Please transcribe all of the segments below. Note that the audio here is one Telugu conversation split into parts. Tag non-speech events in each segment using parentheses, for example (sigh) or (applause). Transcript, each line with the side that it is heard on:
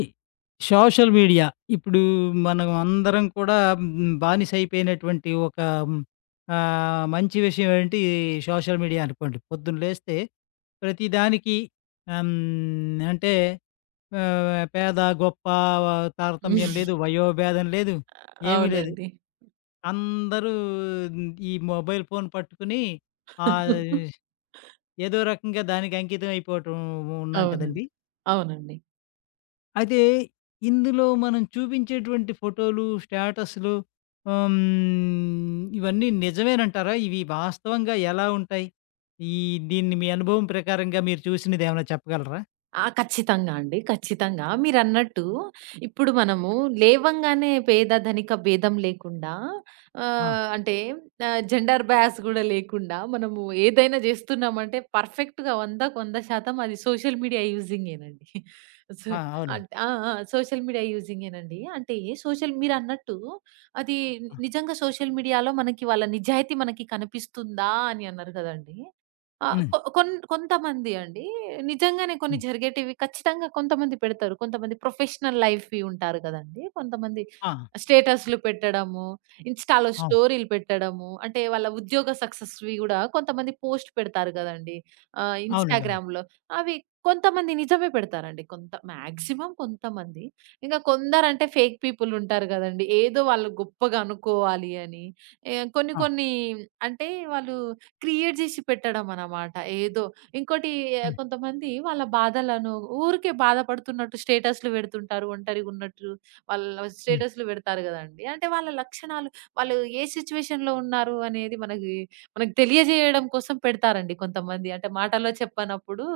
left: ఈ సోషల్ మీడియా. ఇప్పుడు మనం అందరం కూడా బానిస అయిపోయినటువంటి హ్మ్, మంచి విషయం ఏంటి సోషల్ మీడియా అనుకోండి. పొద్దున లేస్తే ప్రతిదానికి అంటే పేద, గొప్ప తారతమ్యం లేదు. వయోభేదం లేదు. ఏమీ లేదు.
right: అవునండి.
left: అందరూ ఈ మొబైల్ ఫోన్ పట్టుకుని ఆహ్, ఏదో రకంగా దానికి అంకితం అయిపోవటం ఉన్నాం
right: అవునండి.
left: కదండీ!
right: అవునండి.
left: అయితే ఇందులో మనం చూపించేటువంటి ఫోటోలు, స్టేటస్‌లు, ఇవన్నీ నిజమేనంటారా? ఇవి వాస్తవంగా ఎలా ఉంటాయి? ఈ దీన్ని మీ అనుభవం ప్రకారంగా మీరు చూసినదేమైనా చెప్పగలరా?
right: ఆ, ఖచ్చితంగా అండి. ఖచ్చితంగా. మీరన్నట్టు ఇప్పుడు మనము లేవంగానే పేద, ధనిక భేదం లేకుండా
left: ఆ!
right: ఆహ్, అంటే జెండర్ బయాస్ గూడా లేకుండా మనము ఏదైనా జేస్తున్నామంటే పర్ఫెక్ట్‌గా 100కి 100% అది సోషల్ మీడియా యూజింగేనండి. సో
left: ఆ! అవునండి.
right: అంట్ ఆ! ఆ! సోషల్ మీడియా యూజింగేనండి. అంటే మీరన్నట్టు అది
left: ఆ!
right: నిజంగా సోషల్ మీడియాలో వాళ్ళ నిజాయితీ మనకి కనిపిస్తుందా అని అన్నారు గదండీ. ఆ!
left: హ్మ్.
right: కొ కొన్ కొంతమంది అండి నిజంగానే కొన్ని
left: హ్మ్.
right: జరిగేటివి ఖచ్చితంగా కొంతమంది పెడతారు. కొంతమంది ప్రొఫెషనల్ లైఫ్‌వి ఉంటారు కదండీ. కొంతమంది
left: ఆ!
right: స్టేటస్‌లు పెట్టడము, ఇన్‌స్టా‌లో
left: అవును.
right: స్టోరీలు పెట్టడము, అంటే వాళ్ళ ఉద్యోగ సక్సెస్‌వి గూడా కొంతమంది పోస్ట్ పెడతారు కదండీ,
left: అవునండి. అవును.
right: ఇన్‌స్టాగ్రామ్‌లో. అవి కొంతమంది నిజమే పెడతారండి. కొంత మాక్సిమం కొంతమంది. ఇంక కొందరంటే ఫేక్ పీపుల్ ఉంటారు కదండీ. ఏదో వాళ్ళు గొప్పగా అనుకోవాలి అని. కొన్ని
left: ఆ!
right: కొన్ని అంటే వాళ్ళు క్రియేట్ జేసి పెట్టడమనమాట. ఏదో ఇంకోటి,
left: హ్మ్.
right: కొంతమంది వాళ్ళ బాధలను ఊరికే బాధపడుతున్నట్టు స్టేటస్‌లు పెడుతుంటారు. ఒంటరిగున్నట్లు వాళ్ళ
left: హ్మ్.
right: స్టేటస్‌లు పెడతారు గదండీ. అంటే వాళ్ళ లక్షణాలు, వాళ్ళు ఏ సిట్యుయేషన్‌లో ఉన్నారు అనేది మనకు తెలియజేయడం కోసం పెడతారండి కొంతమంది. అంటే మాటలో చెప్పనప్పుడు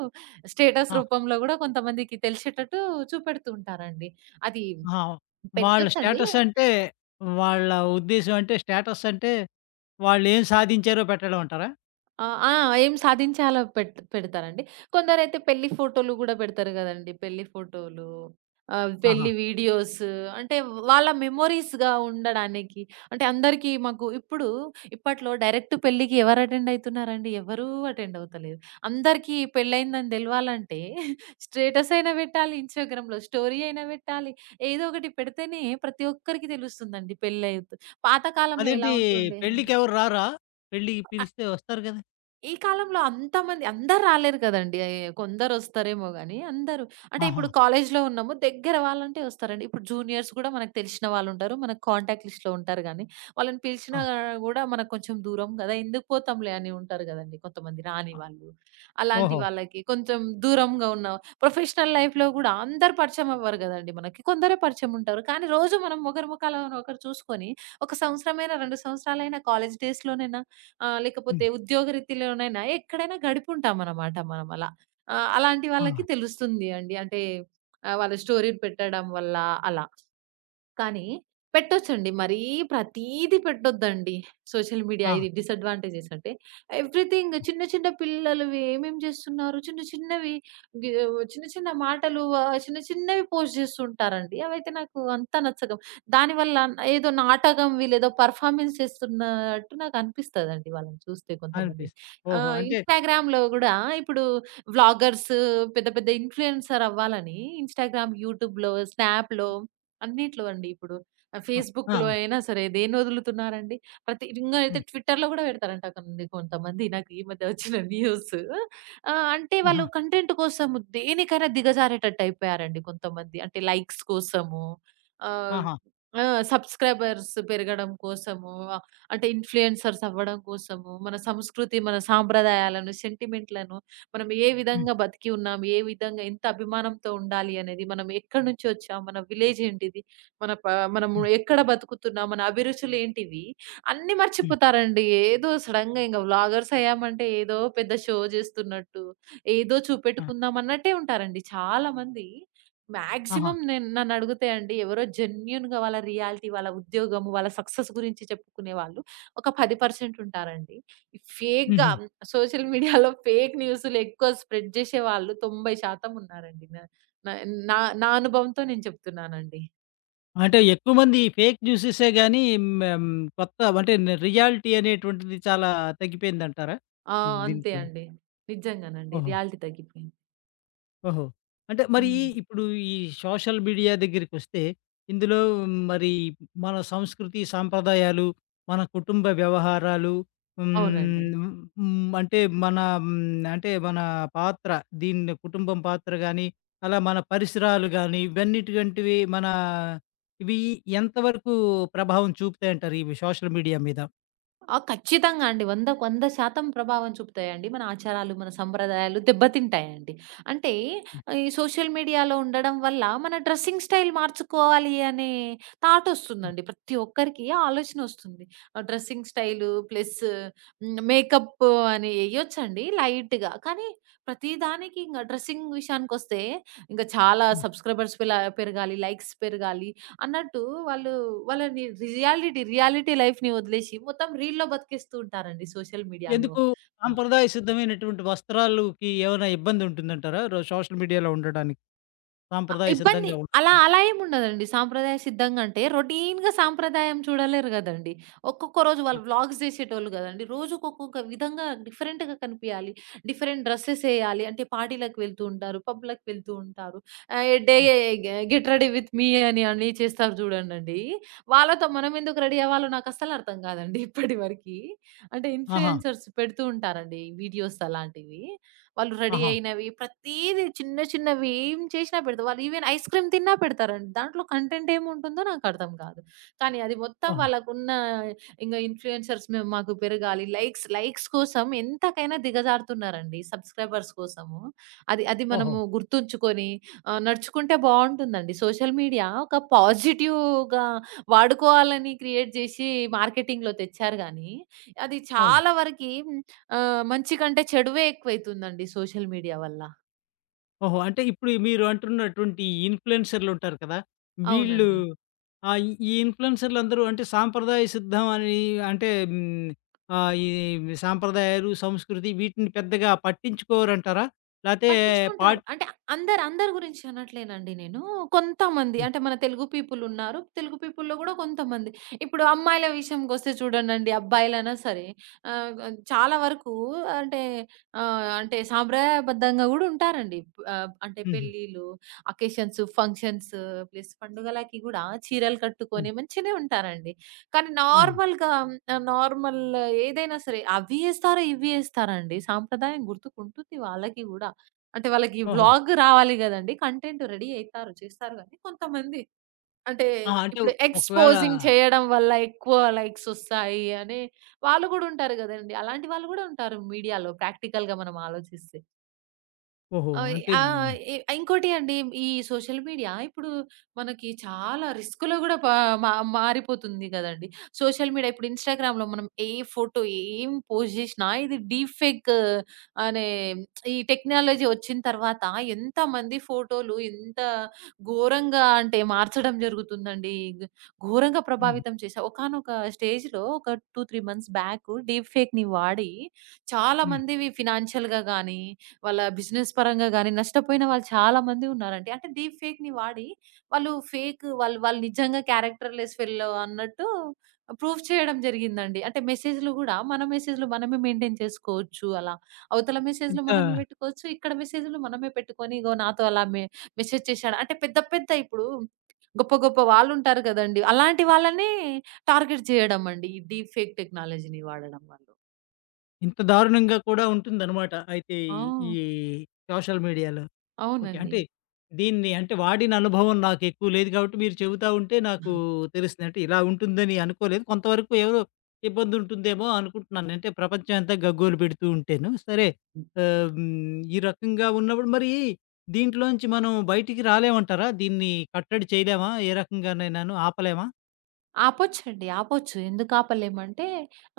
right: స్టేటస్
left: ఆ!
right: రూపంలో గూడా కొంతమందికి తెలిసేటట్టు చూపెడుతూ ఉంటారండి. అది
left: ఆ! వాళ్ళ
right: పెట్టొచ్చండి.
left: స్టేటస్ అంటే, వాళ్ళ ఉద్దేశ్యం అంటే, స్టేటస్ అంటే వాళ్ళేం సాధించారో పెట్టడం అంటారా?
right: ఆ! ఆ! ఏం సాధించాలో పెడతారండి. కొందరైతే పెళ్లి ఫోటోలు గూడా పెడతారు గదండీ. పెళ్లి ఫోటోలు,
left: ఆహా!
right: పెళ్లి వీడియోస్, అంటే వాళ్ళ మెమోరీస్‌గా ఉండడానికి. అంటే అందరికీ మాకు ఇప్పుడు ఇప్పట్లో డైరెక్ట్ పెళ్ళికి ఎవరు అటెండ్ అయితున్నారండి? ఎవరూ అటెండ్ అవుతలేరు. అందరికీ పెళ్లయిందని దెలవాలంటే స్టేటస్ అయినా బెట్టాలి, ఇన్‌స్టాగ్రామ్‌లో స్టోరీ అయినా బెట్టాలి. ఏదో ఒకటి పెడితేనే ప్రతి ఒక్కరికి తెలుస్తుందండి పెళ్లయితు. పాత కాలంలో ఎలా
left: అదేంటి,
right: ఉంటుండే,
left: పెళ్ళికెవరు రారా? పెళ్ళికి పిలిస్తే వస్తారు గదా!
right: ఈ కాలంలో అంతమంది అందరు రాలేరు కదండీ. కొందరొస్తారేమో గాని, అందరూ అంటే
left: ఆహా!
right: ఇప్పుడు కాలేజ్‌లో ఉన్నాము. దగ్గర వాళ్ళంటే వస్తారండి. ఇప్పుడు జూనియర్స్ గూడా మనకు తెలిసిన వాళ్ళుంటారు. మన కాంటాక్ట్ లిస్ట్‌లో ఉంటారు గానీ, వాళ్ళని
left: ఆ!
right: పిలిచినా గూడా మనకు కొంచెం దూరం గదా. ఎందుకు పోతాంలే అని ఉంటారు గదండీ కొంతమంది రాని
left: అ
right: వాళ్ళు. అలాంటి
left: ఓహో!
right: వాళ్ళకి కొంచెం దూరంగా ఉన్న ప్రొఫెషనల్ లైఫ్‌లో గూడా అందరూ పరిచయం అవ్వరు గదండీ మనకి. కొందరే పరిచయం ఉంటారు. కానీ రోజు మనం ఒకరి ముఖాలను ఒకరు చూసుకొని, ఒక సంవత్సరమైనా, 2 సంవత్సరాలైనా కాలేజ్ డేస్‌లోనేనా, లేకపోతే
left: హ్మ్.
right: ఉద్యోగరీత్యాలోనైనా ఎక్కడైనా గడిపుంటామనమాట మనం అలా. అలాంటి
left: ఆ!
right: వాళ్ళకి తెలుస్తుంది అండి. అంటే వాళ్ళ స్టోరీలు పెట్టడం వల్ల అలా. కానీ పెట్టొచ్చండి. మరీ ప్రతీది పెట్టొద్దండి. సోషల్ మీడియా
left: ఆ!
right: ఇది డిసడ్వాంటేజెస్ అంటే ఎవ్రీథింగ్, చిన్న చిన్న పిల్లలవి ఏమేం చేస్తున్నారు? చిన్న చిన్నవి, గి చిన్న చిన్న మాటలు, చిన్న చిన్నవి పోస్ట్ చేస్తుంటారండి. అవైతే నాకు అంత నచ్చవు. దానివల్ల ఏదో నాటకం వీళ్ళేదో పెర్ఫార్మన్స్ చేస్తున్నట్టు నాకు అనిపిస్తదండి వాళ్ళని చూస్తే కొంతమందిని.
left: అనిపిస్తుంది. ఓహో! అంటే
right: ఇన్‌స్టాగ్రామ్‌లో గూడా ఇప్పుడు వ్లాగర్స్ పెద్ద పెద్ద ఇన్‌ఫ్లుయెన్సర్ అవ్వాలని ఇన్‌స్టాగ్రామ్, యూట్యూబ్‌లో, స్నాప్‌లో అన్నిట్లో అండి. ఇప్పుడు
left: ఆ! ఆ!
right: ఫేస్‌బుక్‌లో అయినా సరే దేన్ని వదులుతున్నారండి? ప్రతి ఇంగా అయితే
left: హ్మ్.
right: ట్విట్టర్‌లో గూడా పెడతారంట కొన్ని కొంతమంది, నాకు ఈ మధ్య వచ్చిన న్యూస్. అంటే వాళ్ళు
left: ఆహా!
right: కంటెంట్ కోసం దేనికైనా దిగజారేటట్టు అయిపోయారండి కొంతమంది. అంటే లైక్స్ కోసము, ఆహ్,
left: ఆహా!
right: ఆ! సబ్‌స్క్రైబర్స్ పెరగడం కోసము, అంటే ఇన్‌ఫ్లుయెన్సర్స్ అవ్వడం కోసము, మన సంస్కృతి, మన సాంప్రదాయాలను, సెంటిమెంట్‌లను, మనం ఏ
left: హ్మ్.
right: విధంగా బతికి ఉన్నాం? ఏ విధంగా ఎంత అభిమానంతో ఉండాలి అనేది, మనం ఎక్కడి నుంచి వచ్చాం? మన విలేజ్ ఏంటిది? మన ప మనము
left: హ్మ్.
right: ఎక్కడ బతుకుతున్నాం? మన అభిరుచులు ఏంటివి? అన్నీ
left: హ్మ్.
right: మర్చిపోతారండి. ఏదో సడెన్‌గా ఇంక వ్లాగర్స్ అయ్యామంటే ఏదో పెద్ద షో చేస్తున్నట్టు, ఏదో
left: ఆ!
right: చూపెట్టుకుందాం అన్నట్టే ఉంటారండి చాలామంది.
left: ఆహా!
right: మాక్సిమం నేను నన్నడిగితే అండి, ఎవరో జెన్యూన్‌గా వాళ్ళ రియాలిటీ, వాళ్ళ ఉద్యోగము, వాళ్ళ సక్సెస్ గురించి చెప్పుకునే వాళ్ళు ఒక 10% ఉంటారండి. ఫేక్‌గా
left: హుహు.
right: సోషల్ మీడియాలో ఫేక్ న్యూస్‌లు ఎక్కువ స్ప్రెడ్ చేసేవాళ్ళు 90% ఉన్నారండి. నా నా నా నా అనుభవంతో నేను చెప్తున్నానండి.
left: అంటే ఎక్కువ మంది ఫేక్ న్యూసెసే గాని, మేం కొత్త అంటే న్ రియాలిటీ అనేటువంటిది చాలా తగ్గిపోయిందంటారా?
right: ఆ, అంతే
left: దీంట్లో?
right: అండి. నిజంగానండి.
left: ఓహో!
right: రియాలిటీ తగ్గిపోయింది.
left: ఓహో! అంటే మరి
right: హ్మ్.
left: ఈ- ఇప్పుడు ఈ సోషల్ మీడియా దగ్గరికొస్తే, ఇందులో మరి మన సంస్కృతి, సాంప్రదాయాలు, మన కుటుంబ వ్యవహారాలు,
right: అవునండి.
left: హ్మ్. హ్మ్. అంటే మన, హ్మ్. అంటే మన పాత్ర, దీన్ని కుటుంబం పాత్ర గాని, అలా మన పరిసరాలు గాని, ఇవన్నిటివంటివి మన ఇవి ఎంతవరకు ప్రభావం చూపుతాయంటారు ఇవి సోషల్ మీడియా మీద?
right: ఆ, ఖచ్చితంగా అండి. 100కు 100% ప్రభావం చూపుతాయండి. మన ఆచారాలు, మన సంప్రదాయాలు దెబ్బతింటాయండి. అంటే ఈ సోషల్ మీడియాలో ఉండడం వల్ల మన డ్రెస్సింగ్ స్టైల్ మార్చుకోవాలి అనే థాట్ ఒస్తుందండి. ప్రతి ఒక్కరికి ఆ ఆలోచన ఒస్తుంది. ఆ డ్రెస్సింగ్ స్టైలు ప్లస్ మేకప్ అని ఎయొచ్చండి లైట్‌గా. కానీ ప్రతి దానికి ఇంగ డ్రెస్సింగ్ విషయానికొస్తే ఇంక చాలా సబ్‌స్క్రైబర్స్ పెరగాలి, లైక్స్ పెరగాలి అన్నట్టు వాళ్ళు వాళ్ళని రియాలిటీ రియాలిటీ లైఫ్‌ని వదిలేసి మొత్తం రీల్‌లో బతికేస్తూ ఉంటారండి సోషల్ మీడియాలో.
left: ఎందుకు సాంప్రదాయ సిద్ధమైనటువంటి వస్త్రాలుకి ఏమైనా ఇబ్బందుంటుందంటారా? రో సోషల్ మీడియాలో ఉండడానికి? సాంప్రదాయ
right: ఇబ్బంది.
left: సిద్ధంగా
right: అలా
left: ఉండకూడదు.
right: అలా ఏముండదండి. సాంప్రదాయ సిద్ధంగా అంటే రొటీన్‌గా సాంప్రదాయం చూడలేరు గదండీ. ఒక్కొక్క రోజు
left: ఆ!
right: వాళ్ళు వ్లాగ్స్ జేసేటోళ్ళు గదండీ. రోజుకొక్కొక్క విధంగా డిఫరెంట్‌గా కనిపియాలి. Different dresses ఎయాలి. అంటే పార్టీ‌లకి వెళ్తూ ఉంటారు. పబ్‌లకి వెళ్తూ ఉంటారు. ఆహ్, డే
left: ఆ!
right: గె గెట్ రెడీ విత్ మీ అని అని చేస్తారు జూడండండి. వాళ్ళతో మనం ఎందుకు రెడీ అవ్వాలో నాకస్సలు అర్థం గాదండి (laughs) ఇప్పటి వరకి. అంటే
left: ఆహా!
right: ఇన్‌ఫ్లుయెన్సర్స్ పెడుతూ ఉంటారండి వీడియోస్ అలాంటివి. వాళ్ళు రెడీ
left: ఆహా!
right: అయినవి ప్రతీది, చిన్న చిన్నవి ఏం చేసినా పెడతారు. వాళ్ళు ఈవెన్ ఐస్ క్రీమ్ తిన్నా పెడతారండి. దాంట్లో కంటెంట్ ఏముంటుందో నాకర్థం కాదు. కానీ అది మొత్తం
left: ఓహో!
right: వాళ్ళకున్న ఇంగా ఇన్‌ఫ్లుయెన్సర్స్ మేము మాకు పెరగాలి, లైక్స్ లైక్స్ కోసం ఎంతకైనా దిగజారుతున్నారండి సబ్స్క్రైబర్స్ కోసము. అది అది
left: ఓహో!
right: మనము గుర్తుంచుకొని నడుచుకుంటే బావుంటుందండి. సోషల్ మీడియా ఒక పాజిటివ్‌గా వాడుకోవాలని క్రియేట్ చేసి మార్కెటింగ్‌లో తెచ్చారు గానీ, అది
left: అవును.
right: చాలా వరకి, ఆ, మంచి కంటే చెడువే ఎక్కువైతుందండి సోషల్ మీడియా వల్ల.
left: ఓహో! అంటే ఇప్పుడు మీరు అంటున్నటువంటి ఇన్‌ఫ్లూయెన్సర్‌లుంటారు కదా! వీళ్ళు,
right: అవునండి.
left: ఆ! ఈ ఇన్‌ఫ్లూయెన్సర్‌లందరూ అంటే సాంప్రదాయ సిద్ధం అని అంటే, హ్మ్, ఈ సాంప్రదాయాలు, సంస్కృతి వీటిని పెద్దగా పట్టించుకోరంటారా? లేతే
right: పట్టించుకుంటారు.
left: పాట్
right: అంటే అందరు, అందరి గురించి అనట్లేనండి నేను. కొంతమంది
left: హ్మ్.
right: అంటే మన తెలుగు పీపుల్ ఉన్నారు. తెలుగు పీపుల్‌లో గూడా కొంతమంది. ఇప్పుడు అమ్మాయిల విషయంకొస్తే చూడండండి, అబ్బాయిలైనా సరే, ఆహ్, గ్ చాలా వరకు అంటే, అంటే సాంప్రదాయబద్ధంగా గూడా ఉంటారండి. అంటే
left: హుహు.
right: పెళ్ళిళ్ళు, అకేషన్స్, ఫంక్షన్స్ ప్లస్ పండుగలకి గూడా చీరలు
left: హ్మ్.
right: కట్టుకొని మంచిగనే ఉంటారండి. కానీ
left: హుహు.
right: నార్మల్‌గా నార్మల్ ఏదైనా సరే అవి యేస్తారో, ఇవి యేస్తారండి. సాంప్రదాయం గుర్తుకుంటుంది వాళ్ళకి గూడా. అంటే వాళ్ళకి
left: ఓహో!
right: వ్లాగ్ రావాలి గదండీ. కంటెంట్ రెడీ అయితారు. చేస్తారు గానీ కొంతమంది అంటే
left: ఆ! అంటే
right: ఇప్పుడు
left: ఒకవేళ
right: ఎక్స్‌పోజింగ్ చేయడం వల్ల ఎక్కువ లైక్స్ ఒస్తాయి అని వాళ్ళు గూడా ఉంటారు గదండీ. అలాంటి వాళ్ళు గూడా ఉంటారు మీడియాలో ప్రాక్టికల్‌గా మనం ఆలోచిస్తే.
left: ఓహో!
right: ఆహ్,
left: అంటే
right: ఆ!
left: హ్మ్.
right: ఇ ఇంకోటి అండి, ఈ సోషల్ మీడియా ఇప్పుడు మనకి చాలా రిస్క్‌లో గూడా పా మా మారిపోతుంది గదండీ. సోషల్ మీడియా ఇప్పుడు ఇన్‌స్టాగ్రామ్‌లో మనం ఏ ఫోటో ఏం పోస్ట్ జేసినా ఇది డీప్ ఫేక్ అనే ఈ టెక్నాలజీ వచ్చిన తర్వాత ఎంతమంది ఫోటోలు ఎంత ఘోరంగా అంటే మార్చడం జరుగుతుందండి. ఘ్ ఘోరంగా
left: హ్మ్.
right: ప్రభావితం చేసా. ఒకానొక స్టేజ్‌లో ఒక 2, 3 మంత్స్ బ్యాక్ డీప్ ఫేక్‌ని వాడి చాలా
left: హ్మ్.
right: మందివి ఫినాన్షియల్‌గా గానీ వాళ్ళ బిజినెస్ పరంగా గాని నష్టపోయిన వాళ్ళు చాలా మంది ఉన్నారండి. అంటే డీప్ ఫేక్‌ని వాడి వాళ్ళు ఫేక్ వాళ్ళు వాళ్ళు నిజంగా క్యారెక్టర్‌లెస్ ఫెల్లో అన్నట్టు ప్రూవ్ చేయడం జరిగిందండి. అంటే మెసేజ్‌లు గూడా మన మెసేజ్‌లు మనమే మెయింటైన్ చేసుకోవచ్చు అలా. అవతల మెసేజ్‌లు
left: ఇంత
right: మనమే పెట్టుకోవచ్చు. ఇక్కడ మెసేజ్‌లు మనమే పెట్టుకొని ఇగో నాతో అలా మెసేజ్ చేశాడు. అంటే పెద్ద పెద్ద ఇప్పుడు గొప్ప గొప్ప వాళ్ళుంటారు గదండీ. అలాంటి వాళ్ళనే టార్గెట్ చేయడం అండి, ఈ డీప్ ఫేక్ టెక్నాలజీని వాడడం వల్ల.
left: ఇంత దారుణంగా కూడా ఉంటుందనమాట. అయితే
right: ఆ,
left: ఈ సోషల్ మీడియాలో. ఓకే.
right: అవునండి.
left: అంటే దీన్ని అంటే వాడిన అనుభవం నాకెక్కువ లేదు కాబట్టి మీరు చెబుతా ఉంటే నాకు తెలుస్తుంది. అంటే ఇలా ఉంటుందని అనుకోలేదు. కొంతవరకు ఏదో ఇబ్బందుంటుందేమో అనుకుంటున్నాను. అంటే ప్రపంచం అంతా గగ్గోలు పెడుతూ ఉంటేను. సరే. ఆహ్, హ్మ్. ఈ రకంగా ఉన్నప్పుడు మరి దీంట్లోంచి మనం బయటికి రాలేమంటారా? దీన్ని కట్టడి చేయలేమా? ఏ రకంగానైనాను ఆపలేమా?
right: ఆపొచ్చండి. ఆపొచ్చు. ఎందుకు ఆపలేమంటే,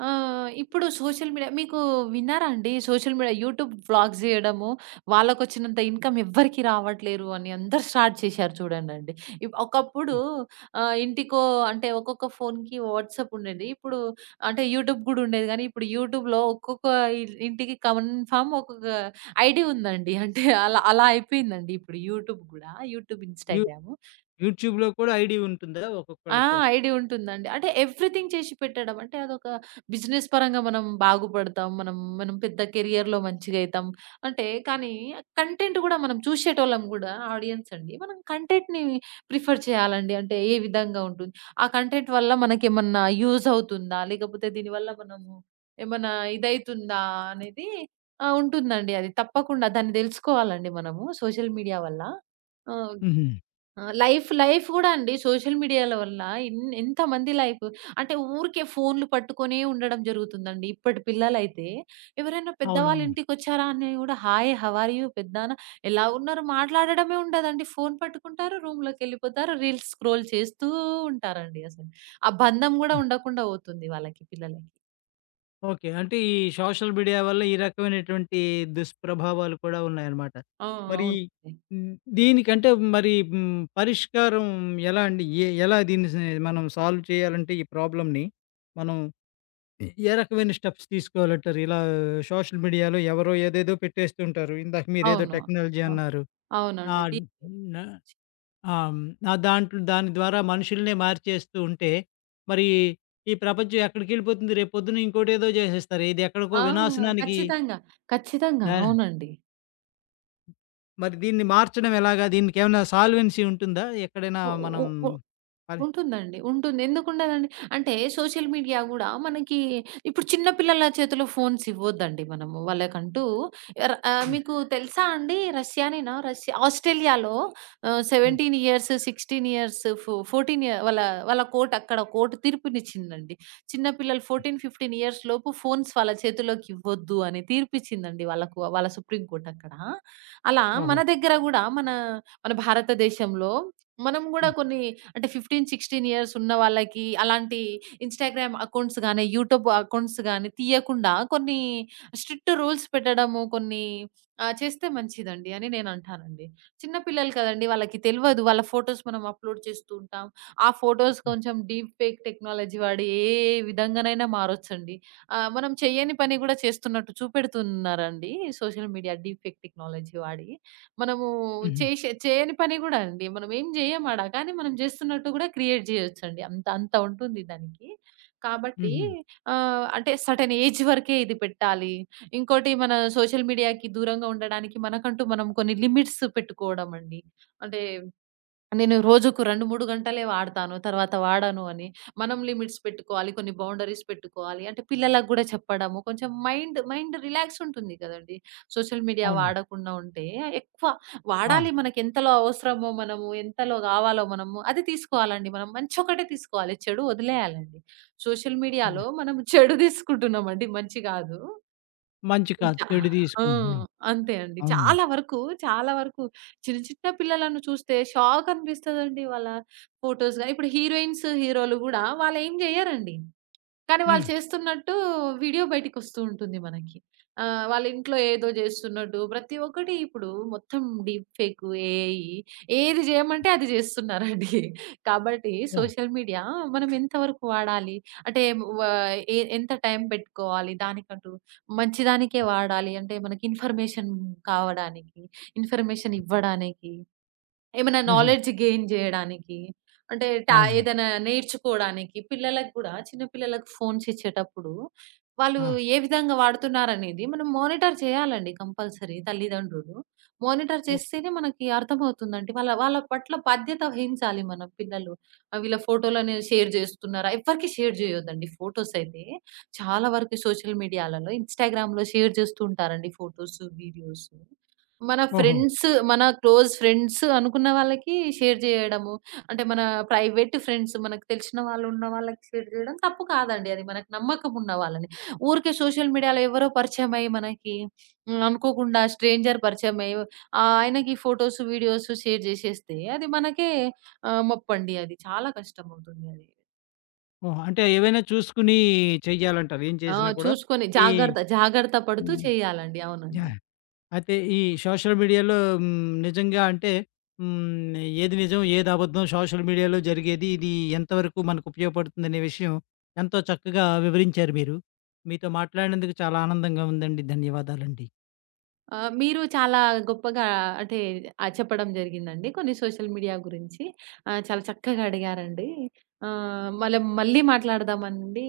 right: ఇప్పుడు సోషల్ మీడియా మీకు విన్నారా అండి? సోషల్ మీడియా యూట్యూబ్ వ్లాగ్స్ జేయడము, వాళ్ళకొచ్చినంత ఇన్‌కమ్ ఎవ్వరికీ రావట్లేరు అని అందరూ స్టార్ట్ చేశారు చూడండండి. ఒకప్పుడు
left: హ్మ్.
right: ఆహ్, ఇంటికో అంటే ఒక్కొక్క ఫోన్‌కి వాట్సాప్ ఉండేది. ఇప్పుడు అంటే యూట్యూబ్ గూడా ఉండేది గానీ, ఇప్పుడు యూట్యూబ్‌లో ఒక్కొక్క ఇ ఇంటికి కన్ఫర్మ్ ఒక్కొక్క ఐడీ ఉందండి. అంటే అలా అలా అయిపోయిందండి ఇప్పుడు యూట్యూబ్ గూడా. యూట్యూబ్,
left: యూ
right: ఇన్‌స్టాగ్రామ్.
left: యూట్యూబ్‌లో కూడా ఐడీ ఉంటుందా
right: ఆ,
left: ఒక్కొక్కళ్ళకి?
right: ఐడియా ఉంటుందండి. అంటే ఎవ్రీథింగ్ చేసి పెట్టడం. అంటే అదొక బిజినెస్ పరంగా మనం బాగుపడతాం. మనం మనం పెద్ద కెరియర్‌లో మంచిగయితాం. అంటే కానీ కంటెంట్ గూడా మనం చూసేటోళ్ళం గూడా ఆడియన్స్ అండి. మనం కంటెంట్‌ని ప్రిఫర్ చేయాలండి. అంటే ఏ విధంగా ఉంటుంది? ఆ కంటెంట్ వల్ల మనకేమన్నా యూజ్ అవుతుందా? లేకపోతే దీనివల్ల మనము ఏమన్నా ఇదయితుందా? అనేది, ఆ, ఉంటుందండి అది. తప్పకుండా దాన్ని దెలుసుకోవాలండి మనము సోషల్ మీడియా వల్ల. ఆ.
left: హుహు.
right: ఆ, లైఫ్ గూడా అండి సోషల్ మీడియాల వల్ల ఎంతమంది లైఫ్ అంటే ఊరికే ఫోన్‌లు పట్టుకొనే ఉండడం జరుగుతుందండి. ఇప్పటి పిల్లలైతే ఎవరైనా పెద్దవాళ్ళు
left: అవునవును.
right: ఇంటికొచ్చారా అని గూడా హాయ్ హౌ ఆర్ యూ పెద్దనాన్న ఎలా ఉన్నారు మాట్లాడడమే ఉండదండి. ఫోన్ పట్టుకుంటారు, రూమ్‌లోకెళ్ళిపోతారు, రీల్స్ స్క్రోల్ చేస్తూ ఉంటారండి అసలు. ఆ బంధం గూడా ఉండకుండా పోతుంది వాళ్ళకి పిల్లలకి.
left: ఓకే. అంటే ఈ సోషల్ మీడియా వల్ల ఈ రకమైనటువంటి దుష్ప్రభావాలు కూడా ఉన్నాయన్నమాట.
right: ఆ!
left: మరి
right: అవునండి.
left: హ్మ్, దీనికంటే మరి పరిష్కారం ఎలా అండి? ఎ ఎలా దీన్ని స మనం సాల్వ్ చేయాలంటే ఈ ప్రాబ్లమ్‌ని మనం ఎ ఏ రకమైన స్టెప్స్ తీసుకోవాలంటారు? ఇలా సోషల్ మీడియాలో ఎవరో ఏదేదో పెట్టేస్తుంటారు. ఇందాక మీరేదో
right: అవును.
left: టెక్నాలజీ
right: అ
left: అన్నారు. ఆ!
right: అవునండి. డి
left: న ఆ! హ్మ్. ఆ! దాంట్లో దాని ద్వారా మనుషుల్నే మార్చేస్తూ ఉంటే, మరి ఈ ప్రపంచం ఎక్కడికెళ్ళిపోతుంది? రేపొద్దున ఇంకోటేదో జేసేస్తారు. ఇది ఎక్కడికో
right: ఆ,
left: వినాశనానికి
right: ఖచ్చితంగా. ఖచ్చితంగా.
left: దా
right: అవునండి.
left: మరి దీన్ని మార్చడం ఎలాగా? దీనికేమన్నా సాల్వెన్సీ ఉంటుందా? ఎక్కడైనా
right: ఒ ఒ
left: మనం
right: ఒ
left: పరి
right: ఉంటుందండి. ఉంటుంది. ఎందుకుండదండి? అంటే సోషల్ మీడియా గూడా మనకి ఇప్పుడు చిన్న పిల్లల చేతిలో ఫోన్స్ ఇవ్వొద్దండి మనము. వాళ్ళకంటూ,
left: హ్మ్.
right: మీకు తెలుసా అండి, రష్యానేనా? రష్యా ఆస్ట్రేలియాలో
left: హ్మ్.
right: 17 ఇయర్స్, 16 ఇయర్స్, 14 ఇయర్ వాళ్ళ వాళ్ళ కోర్ట్ అక్కడ కోర్ట్ తీర్పునిచ్చిందండి. చిన్న పిల్లలు 14, 15 ఇయర్స్ లోపు ఫోన్స్ వాళ్ళ చేతిలోకి ఇవ్వొద్దు అని తీర్పిచ్చిందండి వాళ్ళకు, వాళ్ళ సుప్రీం కోర్ట్ అక్కడ. అలా
left: ఓహో!
right: మన దగ్గర గూడా మన మన భారతదేశంలో మనం గూడా
left: హ్మ్.
right: కొన్ని, అంటే 15, 16 ఇయర్స్ ఉన్న వాళ్ళకి అలాంటి ఇన్‌స్టాగ్రామ్ అకౌంట్స్ గాని, యూట్యూబ్ అకౌంట్స్ గాని తీయకుండా కొన్ని స్ట్రిక్ట్ రూల్స్ పెట్టడము, కొన్ని, చేస్తే మంచిదండి అని నేనంటానండి. చిన్న పిల్లలు కదండీ. వాళ్ళకి తెలవదు. వాళ్ళ ఫోటోస్ మనం అప్‌లోడ్ చేస్తూ ఉంటాం. ఆ ఫోటోస్
left: హ్మ్.
right: కొంచెం డీప్ ఫేక్ టెక్నాలజీ వాడి ఏ ఏ విధంగానైనా మారొచ్చండి. మనం చేయని పని గూడా చేస్తున్నట్టు చూపెడుతున్నారండి social media deep fake technology వాడి. మనము
left: హుహు.
right: చేయని పని గూడా అండి. మనం ఏం జేయం ఆడ. కానీ మనం జేస్తున్నట్టు గూడా క్రియేట్ జేయొచ్చండి. అంత అంత ఉంటుంది దానికి. కాబట్టి,
left: హుహు.
right: అంటే సర్టెన్ ఏజ్ వరకే ఇది పెట్టాలి. ఇంకోటి, మన సోషల్ మీడియాకి దూరంగా ఉండడానికి మనకంటూ మనం కొన్ని లిమిట్స్ పెట్టుకోవడమండి. అంటే నేను రోజుకు 2, 3 గంటలే వాడతాను. తర్వాత వాడను అని. మనం లిమిట్స్ పెట్టుకోవాలి. కొన్ని బౌండరీస్ పెట్టుకోవాలి. అంటే పిల్లలకు గూడా చెప్పడము. కొంచెం మైండ్ మైండ్ రిలాక్స్ ఉంటుంది కదండీ. సోషల్ మీడియా
left: అవును.
right: వాడకుండా ఉంటే ఎక్కువ
left: ఆ!
right: వాడాలి. మనకెంతలో అవసరమో మనము, ఎంతలో గావాలో మనము అది తీసుకోవాలండి. మనం మంచొకటే తీసుకోవాలి. చెడు వదిలేయాలండి. సోషల్
left: హ్మ్.
right: మీడియాలో మనం చెడు తీసుకుంటున్నామండి. మంచి గాదు.
left: మంచి కాదు.
right: చా
left: చెడు
right: ఆ!
left: తీసుకుంటున్నాం.
right: అంతే అండి.
left: అవును.
right: చాలా వరకు, చాలా వరకు చిన్న చిన్న పిల్లలను చూస్తే షాకనిపిస్తదండి. వాళ్ళ ఫోటోస్ గాని ఇప్పుడు హీరోయిన్స్, హీరోలు గూడా వాళ్ళేం జేయరండి. కానీ వాళ్ళు
left: హ్మ్.
right: చేస్తున్నట్టు వీడియో బయటికొస్తూ ఉంటుంది మనకి. వాళ్ళ ఇంట్లో ఏదో జేస్తున్నట్టు ప్రతి ఒక్కటి ఇప్పుడు మొత్తం డీప్ ఫేక్, ఏఐ ఏది జేయమంటే అది జేస్తున్నారండి. కాబట్టి
left: ఓహ్!
right: సోషల్ మీడియా మనం ఎంతవరకు వాడాలి? అంటే వ ఎ ఎంత టైం పెట్టుకోవాలి? దానికంటూ మంచి దానికే వాడాలి. అంటే మనకి ఇన్ఫర్మేషన్ కావడానికి, ఇన్ఫర్మేషన్ ఇవ్వడానికి, ఏమైనా
left: హుహు.
right: నాలెడ్జ్ గెయిన్ జేయడానికి, అంటే
left: అవును.
right: ఏదైనా నేర్చుకోడానికి పిల్లలకు గూడా, చిన్న పిల్లలకు ఫోన్స్ ఇచ్చేటప్పుడు, వాళ్ళు
left: ఆ!
right: ఏ విధంగా వాడుతున్నారనేది మనం మానిటర్ చేయాలండి కంపల్సరీ తల్లిదండ్రులు. Monitor
left: okay.
right: చేస్తేనే మనకి అర్థమవుతుందండి. వాళ్ళ వాళ్ళ పట్ల బాధ్యత వహించాలి మన పిల్లలు. ఆ, వీళ్ళ ఫోటోలని షేర్ జేస్తున్నారా, ఎవ్వరికీ షేర్ జేయొద్దండి ఫోటోస్ అయితే. చాలా వరకు సోషల్ మీడియాలలో, ఇన్‌స్టాగ్రామ్‌లో షేర్ జేస్తూ ఉంటారండి ఫోటోస్, వీడియోస్. మన
left: ఓహో!
right: ఫ్రెండ్స్, మన క్లోజ్ ఫ్రెండ్స్ అనుకున్న వాళ్ళకి షేర్ జేయడము. అంటే మన ప్రైవేట్ ఫ్రెండ్స్, మనకు తెలిసిన వాళ్ళు, ఉన్న వాళ్ళకి షేర్ జేయడం తప్పు కాదండి అది. మనకు నమ్మకం ఉన్న వాళ్ళని. ఊరికే సోషల్ మీడియాలో ఎవరో పరిచయం అయ్యి మనకి, అనుకోకుండా స్ట్రేంజర్ పరిచయం అయ్యి, ఆయనకి ఫోటోస్, వీడియోస్ షేర్ జేసేస్తే అది మనకే, మొప్పండి అది. చాలా కష్టమవుతుంది అది.
left: ఓహో! అంటే ఏవైనా చూసుకుని చెయ్యాలంటారు. ఏం
right: ఆ,
left: చేసినా కూడా
right: చూసుకొని
left: ఈ
right: జాగ్రత్త, జాగ్రత్త పడుతూ
left: హ్మ్.
right: చేయాలండి. అవునండి.
left: యాహ్! అయితే ఈ సోషల్ మీడియాలో నిజంగా అంటే, హ్మ్, ఏది నిజం, ఏది అబద్ధం, సోషల్ మీడియాలో జరిగేది, ఇది ఎంతవరకు మనకు ఉపయోగపడుతుందనే విషయం ఎంతో చక్కగా వివరించారు మీరు. మీతో మాట్లాడినందుకు చాలా ఆనందంగా ఉందండి. ధన్యవాదాలండి.
right: ఆ, మీరు చాలా గొప్పగా అంటే, చెప్పడం జరిగిందండి. కొన్ని సోషల్ మీడియా గురించి, చాలా చక్కగా అడిగారండి. మనం మళ్ళీ మాట్లాడదామండి.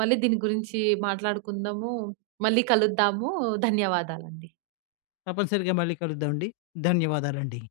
right: మళ్ళీ దీని గురించి మాట్లాడుకుందాము. మళ్ళీ కలుద్దాము. ధన్యవాదాలండి.
left: తప్పనిసరిగా మళ్ళీ కలుద్దామండి. ధన్యవాదాలండి.